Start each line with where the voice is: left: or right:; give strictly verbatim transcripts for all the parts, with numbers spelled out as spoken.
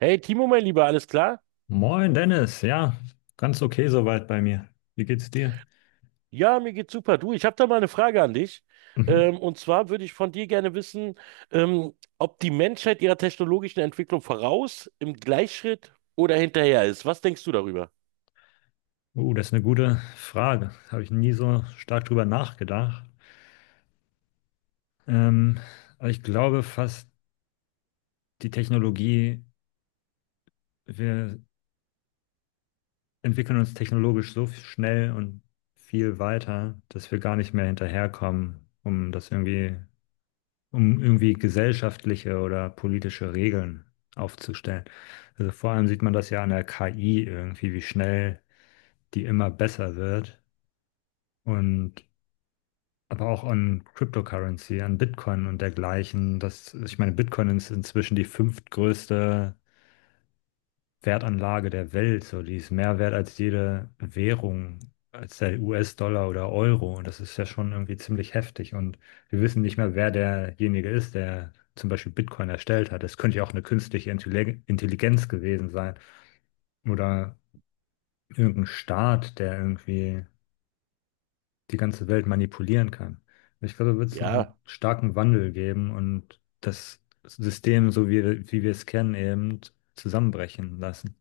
right: Hey Timo, mein Lieber, alles klar?
left: Moin Dennis, ja, ganz okay soweit bei mir. Wie geht's dir?
right: Ja, mir geht's super. Du, ich habe da mal eine Frage an dich.
left: Mhm.
right: Ähm, und zwar würde ich von dir gerne wissen, ähm, ob die Menschheit ihrer technologischen Entwicklung voraus, im Gleichschritt oder hinterher ist. Was denkst du darüber?
left: Uh, das ist eine gute Frage. Habe ich nie so stark drüber nachgedacht. Ähm, aber ich glaube fast, die Technologie, wir entwickeln uns technologisch so schnell und viel weiter, dass wir gar nicht mehr hinterherkommen, um das irgendwie, um irgendwie gesellschaftliche oder politische Regeln aufzustellen. Also vor allem sieht man das ja an der K I irgendwie, wie schnell die immer besser wird. Und aber auch an Cryptocurrency, an Bitcoin und dergleichen. Das, ich meine, Bitcoin ist inzwischen die fünftgrößte Wertanlage der Welt. So, die ist mehr wert als jede Währung, als der U S-Dollar oder Euro. Und das ist ja schon irgendwie ziemlich heftig. Und wir wissen nicht mehr, wer derjenige ist, der zum Beispiel Bitcoin erstellt hat. Das könnte ja auch eine künstliche Intelli- Intelligenz gewesen sein. Oder irgendein Staat, der irgendwie die ganze Welt manipulieren kann. Ich glaube, da wird es noch
right: Ja,
left: einen starken Wandel geben und das System, so wie, wie wir es kennen, eben zusammenbrechen lassen.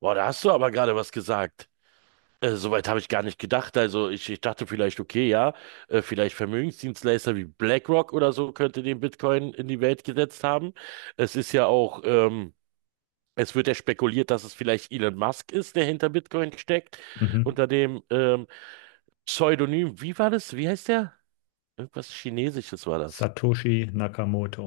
right: boah, da hast du aber gerade was gesagt. Äh, soweit habe ich gar nicht gedacht. Also ich, ich dachte vielleicht, okay, ja, äh, vielleicht Vermögensdienstleister wie BlackRock oder so könnte den Bitcoin in die Welt gesetzt haben. Es ist ja auch ähm, Es wird ja spekuliert, dass es vielleicht Elon Musk ist, der hinter Bitcoin steckt,
left: Mhm.
right: unter dem ähm, Pseudonym, wie war das? Wie heißt der? Irgendwas Chinesisches war das.
left: Satoshi Nakamoto.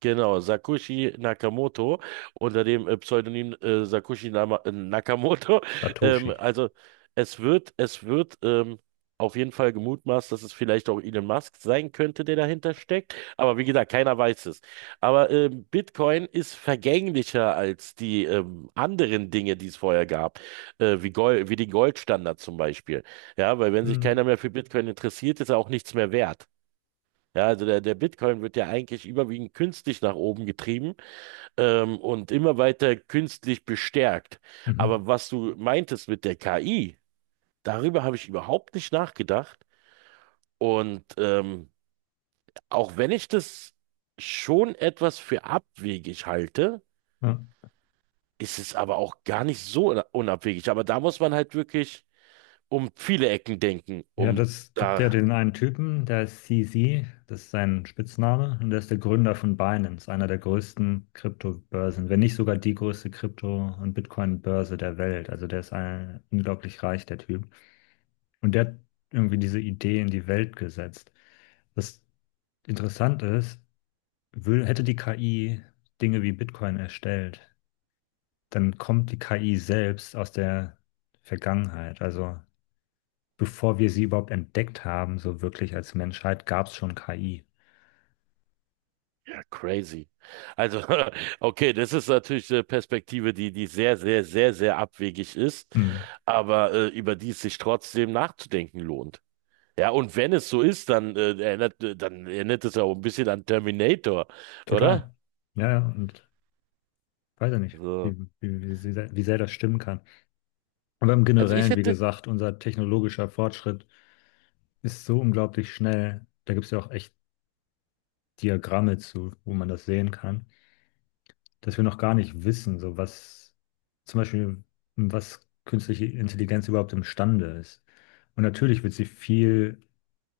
right: Genau, Sakushi Nakamoto unter dem äh, Pseudonym äh, Sakushi Nama äh, Nakamoto. Ähm,
left: Satoshi.
right: also es wird, es wird ähm, auf jeden Fall gemutmaßt, dass es vielleicht auch Elon Musk sein könnte, der dahinter steckt. Aber wie gesagt, keiner weiß es. Aber ähm, Bitcoin ist vergänglicher als die ähm, anderen Dinge, die es vorher gab, äh, wie Gold, wie den Goldstandard zum Beispiel. Ja, weil wenn sich
left: Mhm.
right: keiner mehr für Bitcoin interessiert, ist er auch nichts mehr wert. Ja, also der, der Bitcoin wird ja eigentlich überwiegend künstlich nach oben getrieben, ähm, und immer weiter künstlich bestärkt.
left: Mhm.
right: Aber was du meintest mit der K I, darüber habe ich überhaupt nicht nachgedacht. Und ähm, auch wenn ich das schon etwas für abwegig halte,
left: Ja.
right: ist es aber auch gar nicht so una- unabwegig. Aber da muss man halt wirklich um viele Ecken denken,
left: Ja,
right: um
left: das gibt ja
right: da.
left: den einen Typen, der ist C Z, das ist sein Spitzname, und der ist der Gründer von Binance, einer der größten Kryptobörsen, wenn nicht sogar die größte Krypto- und Bitcoin-Börse der Welt. Also der ist ein, unglaublich reich, der Typ. Und der hat irgendwie diese Idee in die Welt gesetzt. Was interessant ist, will, hätte die K I Dinge wie Bitcoin erstellt, dann kommt die K I selbst aus der Vergangenheit. Also bevor wir sie überhaupt entdeckt haben, so wirklich als Menschheit, gab es schon K I.
right: Ja, crazy. Also, okay, das ist natürlich eine Perspektive, die, die sehr, sehr, sehr, sehr abwegig ist,
left: Hm,
right: aber äh, über die es sich trotzdem nachzudenken lohnt. Ja, und wenn es so ist, dann äh, erinnert, äh, dann erinnert es ja auch ein bisschen an Terminator, oder?
left: total. Ja, ja, und weiß ja nicht,
right: So.
left: wie, wie, wie, sehr, wie sehr das stimmen kann. Aber im
right: Also ich
left: Generellen, wie
right: hätte,
left: gesagt, unser technologischer Fortschritt ist so unglaublich schnell. Da gibt es ja auch echt Diagramme zu, wo man das sehen kann, dass wir noch gar nicht wissen, so was zum Beispiel, was künstliche Intelligenz überhaupt imstande ist. Und natürlich wird sie viel,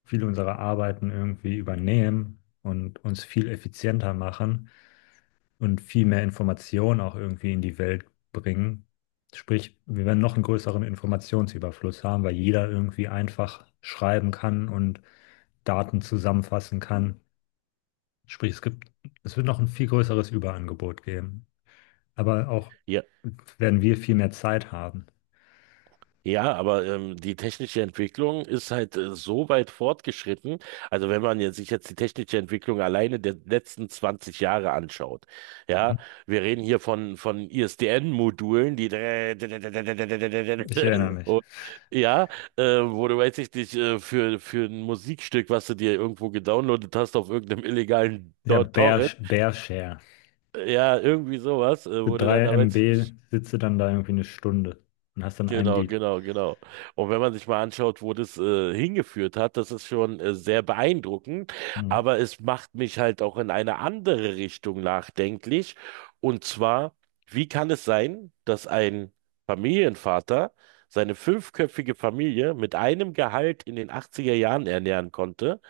left: viele unserer Arbeiten irgendwie übernehmen und uns viel effizienter machen und viel mehr Information auch irgendwie in die Welt bringen. Sprich, wir werden noch einen größeren Informationsüberfluss haben, weil jeder irgendwie einfach schreiben kann und Daten zusammenfassen kann. Sprich, es gibt, es wird noch ein viel größeres Überangebot geben. Aber auch
right: ja.
left: werden wir viel mehr Zeit haben.
right: Ja, aber ähm, die technische Entwicklung ist halt äh, so weit fortgeschritten. Also wenn man jetzt, sich jetzt die technische Entwicklung alleine der letzten zwanzig Jahre anschaut, ja,
left: Mhm.
right: wir reden hier von, von I S D N-Modulen, die
left: Ich erinnere mich.
right: und, ja, äh, wo du weiß ich nicht, äh, für, für ein Musikstück, was du dir irgendwo gedownloadet hast auf irgendeinem illegalen
left: Ja,
right: Tor-
left: Bear,
right: Torrent,
left: Bearshare.
right: äh, ja, irgendwie sowas, äh,
left: Für
right: wo du dann,
left: drei
right: da weiß ich
left: MB
right: nicht.
left: sitzt du dann da irgendwie eine Stunde und hast dann ein
right: Genau,
left: Lied.
right: genau, genau. Und wenn man sich mal anschaut, wo das äh, hingeführt hat, das ist schon äh, sehr beeindruckend,
left: Mhm.
right: aber es macht mich halt auch in eine andere Richtung nachdenklich. Und zwar, wie kann es sein, dass ein Familienvater seine fünfköpfige Familie mit einem Gehalt in den achtziger Jahren ernähren konnte,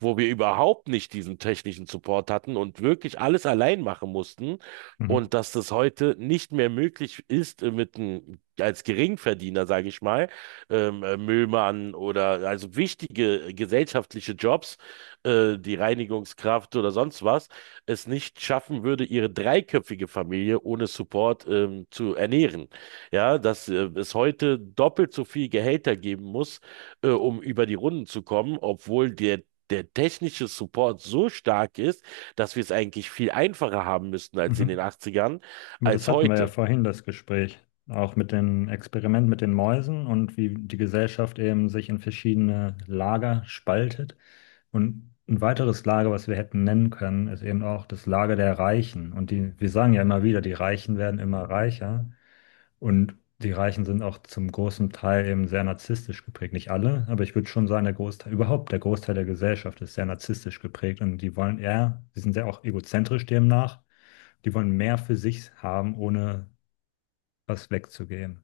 right: wo wir überhaupt nicht diesen technischen Support hatten und wirklich alles allein machen mussten?
left: Mhm.
right: Und dass das heute nicht mehr möglich ist, äh, mit einem, als Geringverdiener, sage ich mal, ähm, äh, Müllmann oder also wichtige äh, gesellschaftliche Jobs, äh, die Reinigungskraft oder sonst was, es nicht schaffen würde, ihre dreiköpfige Familie ohne Support ähm, zu ernähren. Ja, dass äh, es heute doppelt so viel Gehälter geben muss, äh, um über die Runden zu kommen, obwohl der Der technische Support so stark ist, dass wir es eigentlich viel einfacher haben müssten als in den
left: Mhm.
right: achtzigern,
left: Aber das
right: als
left: hatten wir ja
right: heute.
left: vorhin, das Gespräch. Auch mit dem Experiment mit den Mäusen und wie die Gesellschaft eben sich in verschiedene Lager spaltet. Und ein weiteres Lager, was wir hätten nennen können, ist eben auch das Lager der Reichen. Und die, wir sagen ja immer wieder, die Reichen werden immer reicher. Und die Reichen sind auch zum großen Teil eben sehr narzisstisch geprägt. Nicht alle, aber ich würde schon sagen, der Großteil, überhaupt der Großteil der Gesellschaft ist sehr narzisstisch geprägt. Und die wollen eher, die sind sehr auch egozentrisch demnach. Die wollen mehr für sich haben, ohne was wegzugeben.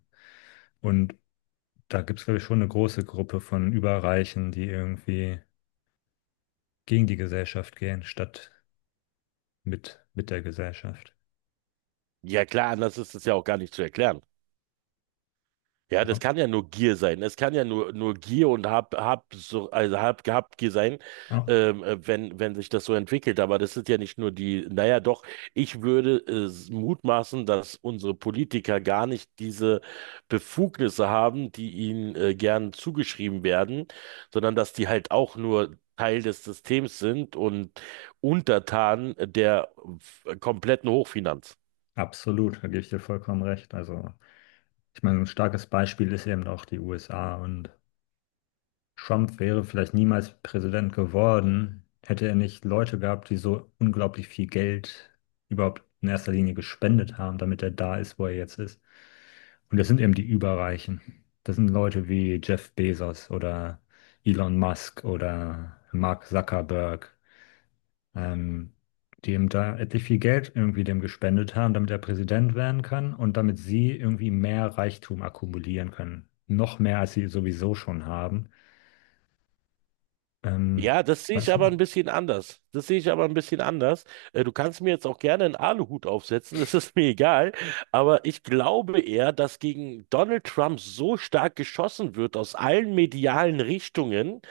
left: Und da gibt es, glaube ich, schon eine große Gruppe von Überreichen, die irgendwie gegen die Gesellschaft gehen, statt mit, mit der Gesellschaft.
right: Ja klar, anders ist es ja auch gar nicht zu erklären. Ja, das
left: Ja,
right: kann ja nur Gier sein. Es kann ja nur, nur Gier und Hab, Hab, so, also Hab, hab Gier sein,
left: ja,
right: ähm, äh, wenn, wenn sich das so entwickelt. Aber das ist ja nicht nur die, naja, doch, ich würde äh, s- mutmaßen, dass unsere Politiker gar nicht diese Befugnisse haben, die ihnen äh, gern zugeschrieben werden, sondern dass die halt auch nur Teil des Systems sind und untertan der äh, kompletten Hochfinanz.
left: absolut, da gebe ich dir vollkommen recht. Also, ich meine, ein starkes Beispiel ist eben auch die U S A, und Trump wäre vielleicht niemals Präsident geworden, hätte er nicht Leute gehabt, die so unglaublich viel Geld überhaupt in erster Linie gespendet haben, damit er da ist, wo er jetzt ist. Und das sind eben die Überreichen. Das sind Leute wie Jeff Bezos oder Elon Musk oder Mark Zuckerberg. ähm, Die ihm da etlich viel Geld irgendwie dem gespendet haben, damit er Präsident werden kann und damit sie irgendwie mehr Reichtum akkumulieren können. Noch mehr, als sie sowieso schon haben. Ähm,
right: Ja, das
left: Ich
right: sehe ich
left: weiß
right: aber
left: nicht.
right: ein bisschen anders. Das sehe ich aber ein bisschen anders. Äh, Du kannst mir jetzt auch gerne einen Aluhut aufsetzen, das ist mir egal. Aber ich glaube eher, dass gegen Donald Trump so stark geschossen wird aus allen medialen Richtungen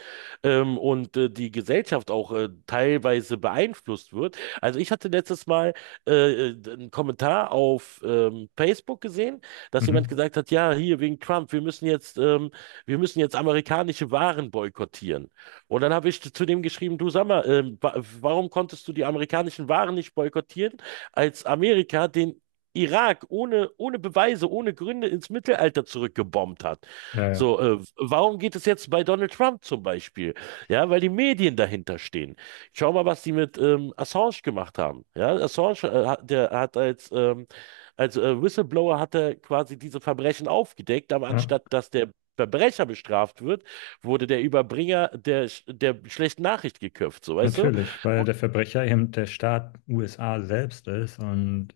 right: ähm, und äh, die Gesellschaft auch äh, teilweise beeinflusst wird. Also ich hatte letztes Mal äh, äh, einen Kommentar auf ähm, Facebook gesehen, dass jemand
left: Mhm.
right: gesagt hat, ja, hier wegen Trump, wir müssen jetzt, ähm, wir müssen jetzt amerikanische Waren boykottieren. Und dann habe ich zu dem geschrieben, du sag mal, ähm, wa warum konntest du die amerikanischen Waren nicht boykottieren, als Amerika den Irak ohne, ohne Beweise, ohne Gründe ins Mittelalter zurückgebombt hat.
left: Ja, ja,
right: So, äh, warum geht es jetzt bei Donald Trump zum Beispiel? Ja, weil die Medien dahinter stehen. Schau mal, was die mit ähm, Assange gemacht haben. Ja, Assange, äh, hat- der hat als, ähm, als äh, Whistleblower hat er quasi diese Verbrechen aufgedeckt, aber
left: ja,
right: anstatt dass der Verbrecher bestraft wird, wurde der Überbringer der, der schlechten Nachricht geköpft, so weißt du?
left: natürlich, weil der Verbrecher eben der Staat U S A selbst ist und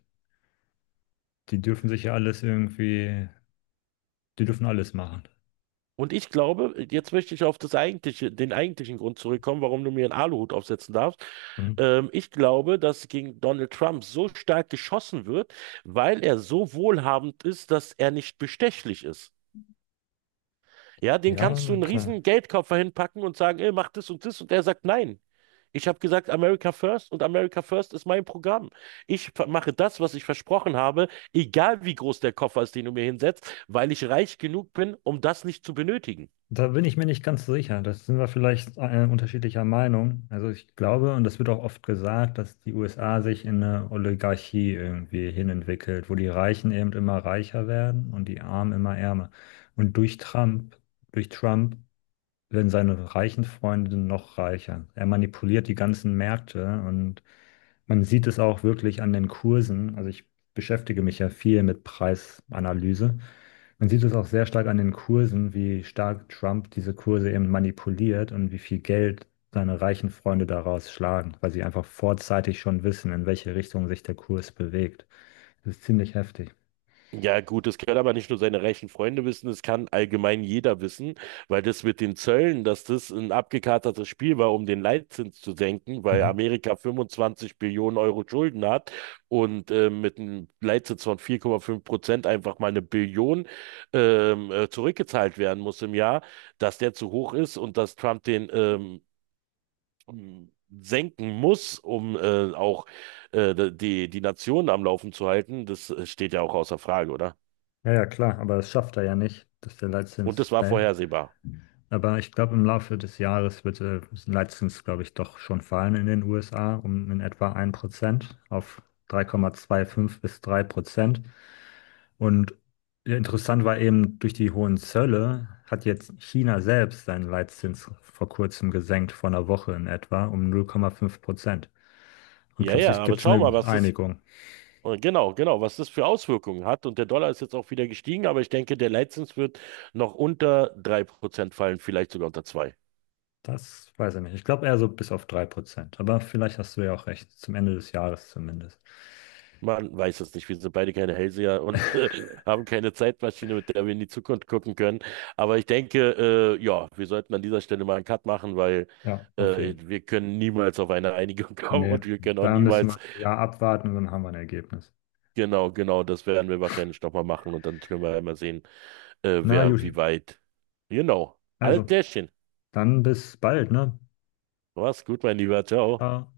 left: die dürfen sich ja alles irgendwie, die dürfen alles machen.
right: Und ich glaube, jetzt möchte ich auf das eigentliche, den eigentlichen Grund zurückkommen, warum du mir einen Aluhut aufsetzen darfst.
left: Mhm.
right: Ähm, ich glaube, dass gegen Donald Trump so stark geschossen wird, weil er so wohlhabend ist, dass er nicht bestechlich ist. Ja, den
left: Ja,
right: kannst du
left: na
right: einen
left: klar.
right: riesen Geldkoffer hinpacken und sagen, ey, mach das und das. Und der sagt, nein. Ich habe gesagt, America First und America First ist mein Programm. Ich ver- mache das, was ich versprochen habe, egal wie groß der Koffer ist, den du mir hinsetzt, weil ich reich genug bin, um das nicht zu benötigen.
left: Da bin ich mir nicht ganz sicher. Das sind wir vielleicht äh, unterschiedlicher Meinung. Also ich glaube, und das wird auch oft gesagt, dass die U S A sich in eine Oligarchie irgendwie hinentwickelt, wo die Reichen eben immer reicher werden und die Armen immer ärmer. Und durch Trump, durch Trump werden seine reichen Freunde noch reicher. Er manipuliert die ganzen Märkte und man sieht es auch wirklich an den Kursen. Also ich beschäftige mich ja viel mit Preisanalyse. Man sieht es auch sehr stark an den Kursen, wie stark Trump diese Kurse eben manipuliert und wie viel Geld seine reichen Freunde daraus schlagen, weil sie einfach vorzeitig schon wissen, in welche Richtung sich der Kurs bewegt. Das ist ziemlich heftig.
right: Ja, gut, das können aber nicht nur seine reichen Freunde wissen, es kann allgemein jeder wissen, weil das mit den Zöllen, dass das ein abgekatertes Spiel war, um den Leitzins zu senken, weil
left: Mhm.
right: Amerika fünfundzwanzig Billionen Euro Schulden hat und äh, mit einem Leitzins von vier Komma fünf Prozent einfach mal eine Billion ähm, äh, zurückgezahlt werden muss im Jahr, dass der zu hoch ist und dass Trump den ähm, m- senken muss, um äh, auch äh, die, die Nation am Laufen zu halten, das äh, steht ja auch außer Frage, oder?
left: Ja, ja, klar, aber das schafft er ja nicht, dass der
right: Und
left: Leitzins
right: das war
left: fällt.
right: vorhersehbar.
left: Aber ich glaube, im Laufe des Jahres wird äh, letztens, glaube ich, doch schon fallen in den U S A um in etwa ein Prozent auf drei Komma fünfundzwanzig bis drei Prozent. Und ja, interessant war eben, durch die hohen Zölle hat jetzt China selbst seinen Leitzins vor kurzem gesenkt, vor einer Woche in etwa, um null Komma fünf Prozent. Und
right: Ja, ja,
left: plötzlich
right: aber
left: gibt es
right: schau mal,
left: eine
right: was das,
left: Einigung.
right: äh, genau, genau, was das für Auswirkungen hat. Und der Dollar ist jetzt auch wieder gestiegen, aber ich denke, der Leitzins wird noch unter drei Prozent fallen, vielleicht sogar unter zwei.
left: Das weiß ich nicht. Ich glaube eher so bis auf drei Prozent. Aber vielleicht hast du ja auch recht, zum Ende des Jahres zumindest.
right: Man weiß es nicht. Wir sind beide keine Hellseher und äh, haben keine Zeitmaschine, mit der wir in die Zukunft gucken können. Aber ich denke, äh, ja, wir sollten an dieser Stelle mal einen Cut machen, weil
left: Ja, auf
right: äh,
left: jeden Fall.
right: wir können niemals auf eine Einigung kommen
left: Nee,
right: und wir können auch
left: da müssen wir
right: niemals,
left: ein Jahr abwarten und dann haben wir ein Ergebnis.
right: genau, genau, das werden wir wahrscheinlich nochmal machen und dann können wir ja mal sehen, äh,
left: Na,
right: wer
left: Juti.
right: wie weit. Genau. Alles
left: Also,
right: klärchen.
left: dann bis bald, ne?
right: Mach's gut, mein Lieber. Ciao.
left: Ciao.